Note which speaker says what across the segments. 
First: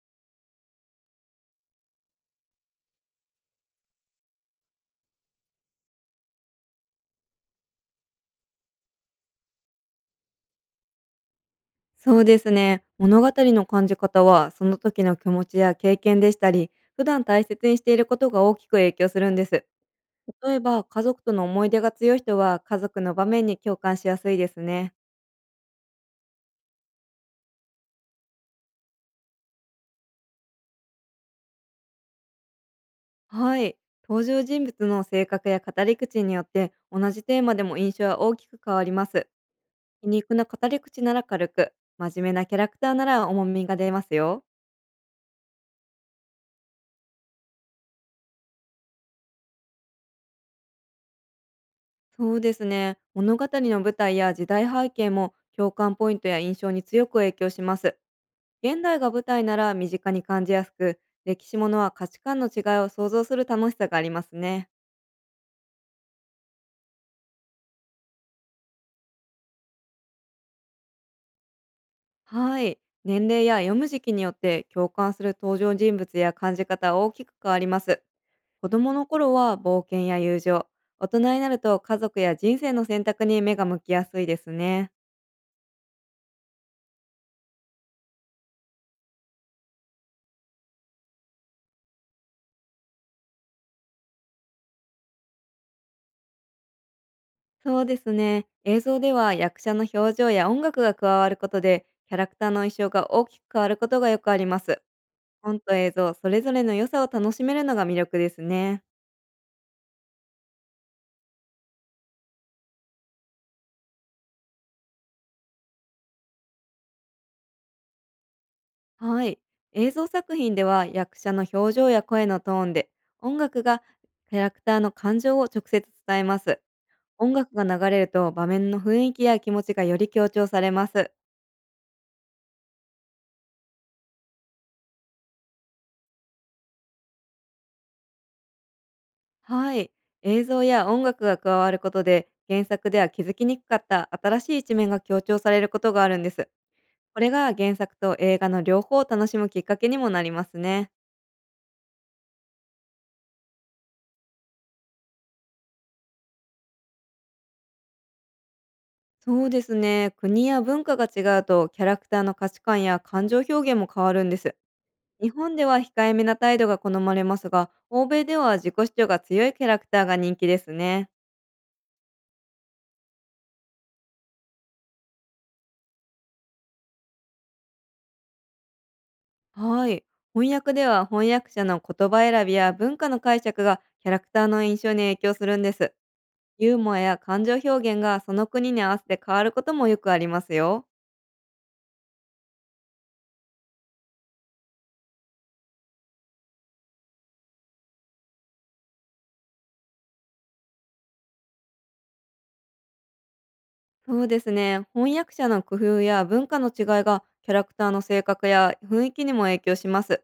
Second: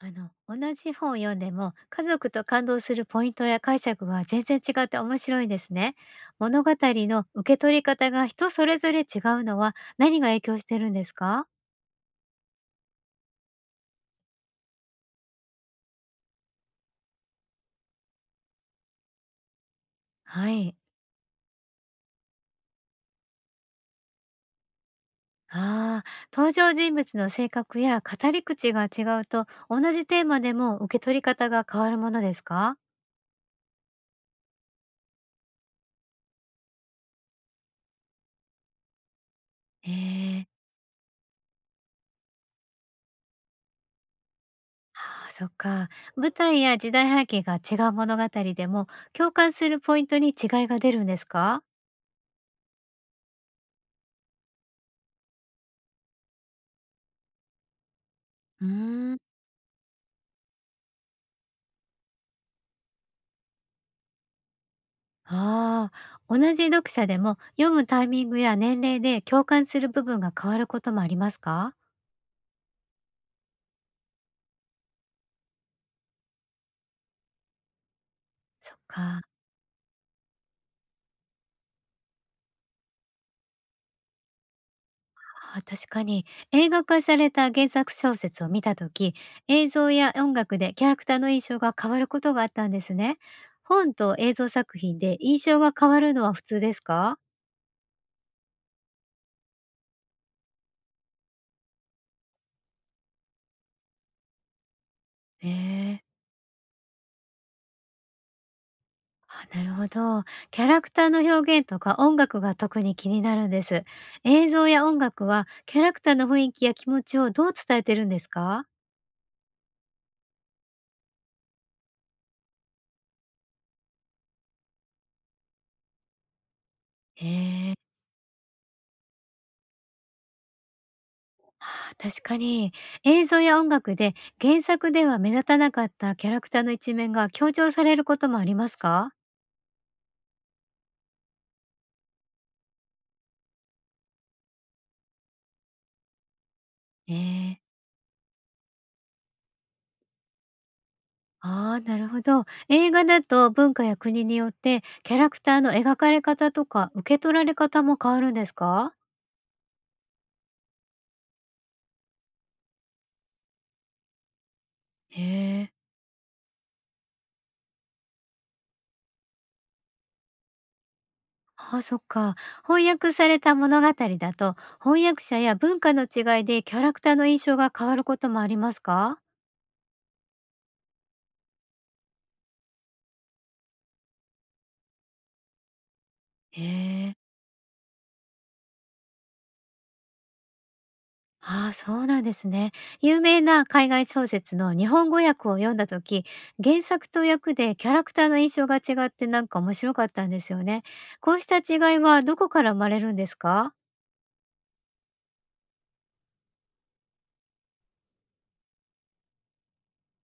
Speaker 1: あの、同じ本を読んでも、家族と感動するポイントや解釈が全然違って面白いですね。物語の受け取り方が人それぞれ違うのは何が影響してるんですか？
Speaker 2: そうですね。物語の感じ方は、その時の気持ちや経験でしたり、普段大切にしていることが大きく影響するんです。
Speaker 1: は
Speaker 2: 例え
Speaker 1: い。
Speaker 2: ば、家族との思い出が強い人は、家族の場面に共感しやすいですね。
Speaker 1: ああ、登場人物の性格や語り口が違うと、同じテーマでも受け取り方が変わるものですか？
Speaker 2: はい。登場人物の性格や語り口によって、同じテーマでも印象は大きく変わります。皮肉
Speaker 1: え
Speaker 2: な
Speaker 1: え。
Speaker 2: 語り口なら軽く、真面目なキャラクターなら重みが出ますよ。
Speaker 1: ああー、そっか。舞台や時代背景が違う物語でも、共感するポイントに違いが出るんですか？
Speaker 2: そうですね。物語の舞台や時代背景も、共感ポイントや印象に強く影響します。
Speaker 1: う
Speaker 2: 現代が
Speaker 1: ーん。
Speaker 2: 舞台なら身近に感じやすく、歴史ものは価値観の違いを想像する楽しさがありますね。
Speaker 1: ああ、同じ読者でも読むタイミングや年齢で共感する部分が変わることもありますか？
Speaker 2: はい。年齢や読む時期によって共感する登場人物や感じ方は大きく変わります。子
Speaker 1: そっ
Speaker 2: 供の
Speaker 1: か。
Speaker 2: 頃は冒険や友情、大人になると家族や人生の選択に目が向きやすいですね。
Speaker 1: あー、確かに。映画化された原作小説を見た時、映像や音楽でキャラクターの印象が変わることがあったんですね。本と映像作品で印象が変わるのは普通ですか？
Speaker 2: そうですね。映像では役者の表情や音楽が加わることで、キャラクターの印象が大きく変わることがよくあります。
Speaker 1: え
Speaker 2: 本と映
Speaker 1: え。
Speaker 2: 像、それぞれの良さを楽しめるのが魅力ですね。
Speaker 1: あ、なるほど。キャラクターの表現とか音楽が特に気になるんです。映像や音楽はキャラクターの雰囲気や気持ちをどう伝えてるんですか？
Speaker 2: はい。映像作品では役者の表情や声のトーンで、音楽がキャラクターの感情を直接伝えます。
Speaker 1: へ
Speaker 2: 音楽が
Speaker 1: え、
Speaker 2: 流れると場面の雰囲気や気持ちがより強調されます。
Speaker 1: あー確かに、映像や音楽で原作では目立たなかったキャラクターの一面が強調されることもありますか？
Speaker 2: はい。映像や音楽が加わることで、原作では気づきにくかった新しい一面が強調されることがあるんです。
Speaker 1: え
Speaker 2: これが
Speaker 1: え、
Speaker 2: 原作と映画の両方を楽しむきっかけにもなりますね。
Speaker 1: ああ、なるほど。映画だと文化や国によってキャラクターの描かれ方とか受け取られ方も変わるんですか？
Speaker 2: そうですね。国や文化が違うと、キャラクターの価値観や感情表現も変わるんです。
Speaker 1: へ
Speaker 2: 日本で
Speaker 1: え、
Speaker 2: は控えめな態度が好まれますが、欧米では自己主張が強いキャラクターが人気ですね。
Speaker 1: あーそっか。翻訳された物語だと翻訳者や文化の違いでキャラクターの印象が変わることもありますか？
Speaker 2: はい。翻訳では翻訳者の言葉選びや文化の解釈がキャラクターの印象に影響するんです。
Speaker 1: へ
Speaker 2: ユーモア
Speaker 1: え。
Speaker 2: や感情表現がその国に合わせて変わることもよくありますよ。
Speaker 1: ああ、そうなんですね。有名な海外小説の日本語訳を読んだ時、原作と訳でキャラクターの印象が違ってなんか面白かったんですよね。こうした違いはどこから生まれるんですか？
Speaker 2: そうですね。翻訳者の工夫や文化の違いがキャラクターの性格や雰囲気にも影響します。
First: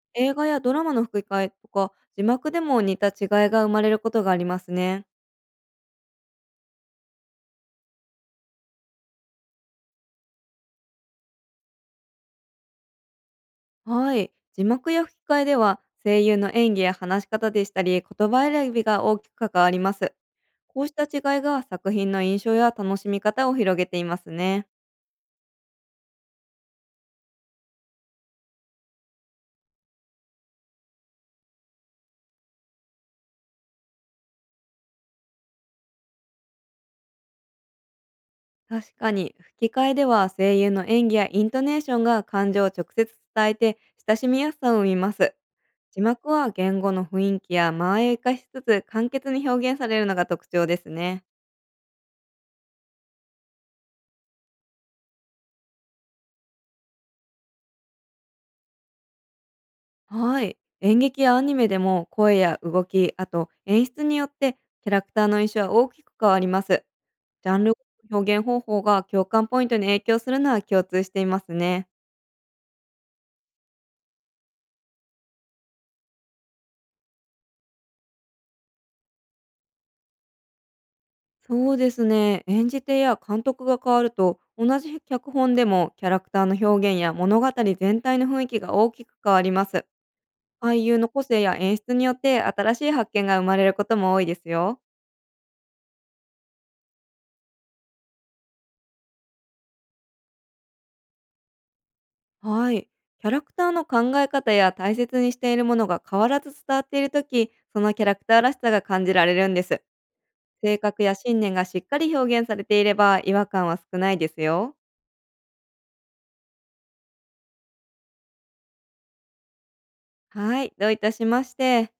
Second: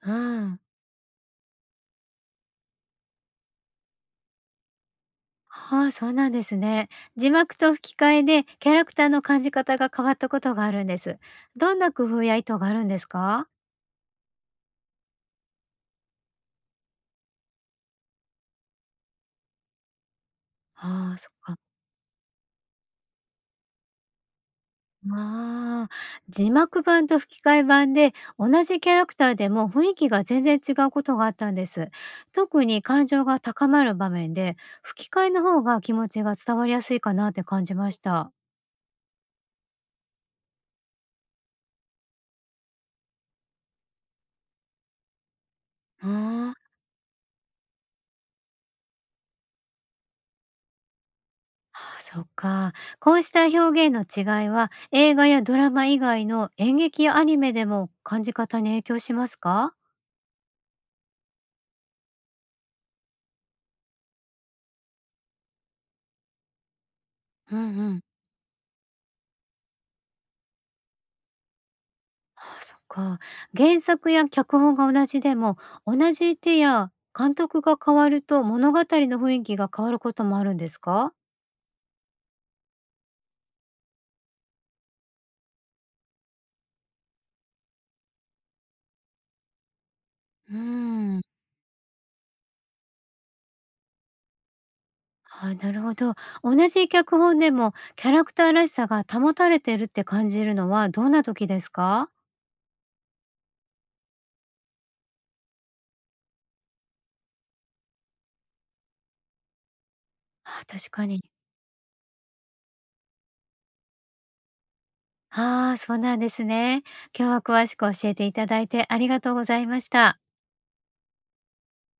Speaker 1: う
Speaker 2: 映画
Speaker 1: ん。
Speaker 2: やドラマの吹き替えとか字幕でも似た違いが生まれることがありますね。
Speaker 1: ああ、そうなんですね。字幕と吹き替えでキャラクターの感じ方が変わったことがあるんです。どんな工夫や意図があるんですか？
Speaker 2: はい。字幕や吹き替えでは、声優の演技や話し方でしたり、言葉選びが大きく関わります。こうした
Speaker 1: ああ、そっ
Speaker 2: 違い
Speaker 1: か。
Speaker 2: が作品の印象や楽しみ方を広げていますね。
Speaker 1: ああ、字幕版と吹き替え版で同じキャラクターでも雰囲気が全然違うことがあったんです。特に感情が高まる場面で吹き替えの方が気持ちが伝わりやすいかなって感じました。
Speaker 2: 確かに、吹き替えでは声優の演技やイントネーションが感情を直接伝えて、親しみやすさを生みます。字
Speaker 1: あ
Speaker 2: 幕は
Speaker 1: ー
Speaker 2: 言語の雰囲気や間合いを生かしつつ、簡潔に表現されるのが特徴ですね。
Speaker 1: あー、そっか。こうした表現の違いは映画やドラマ以外の演劇やアニメでも感じ方に影響しますか？
Speaker 2: はい。演劇やアニメでも声や動き、あと演出によってキャラクターの印象は大きく変わります。ジャ
Speaker 1: う
Speaker 2: ンル、
Speaker 1: んうん。
Speaker 2: 表現方法が共感ポイントに影響するのは共通していますね。
Speaker 1: あ、そっか。原作や脚本が同じでも、同じ手や監督が変わると物語の雰囲気が変わることもあるんですか？
Speaker 2: そうですね。演じ手や監督が変わると、同じ脚本でもキャラクターの表現や物語全体の雰囲気が大きく変わります。
Speaker 1: うー
Speaker 2: 俳優の
Speaker 1: ん。
Speaker 2: 個性や演出によって新しい発見が生まれることも多いですよ。
Speaker 1: あ、なるほど。同じ脚本でもキャラクターらしさが保たれてるって感じるのはどんな時ですか？
Speaker 2: はい。キャラクターの考え方や大切にしているものが変わらず伝わっているとき、そのキャラクターらしさが感じられるんです。
Speaker 1: あ、
Speaker 2: 性
Speaker 1: 確
Speaker 2: 格
Speaker 1: か
Speaker 2: や
Speaker 1: に。
Speaker 2: 信念がしっかり表現されていれば違和感は少ないですよ。
Speaker 1: ああ、そうなんですね。今日は詳しく教えていただいてありがとうございました。
Speaker 2: はい。どういたしまして。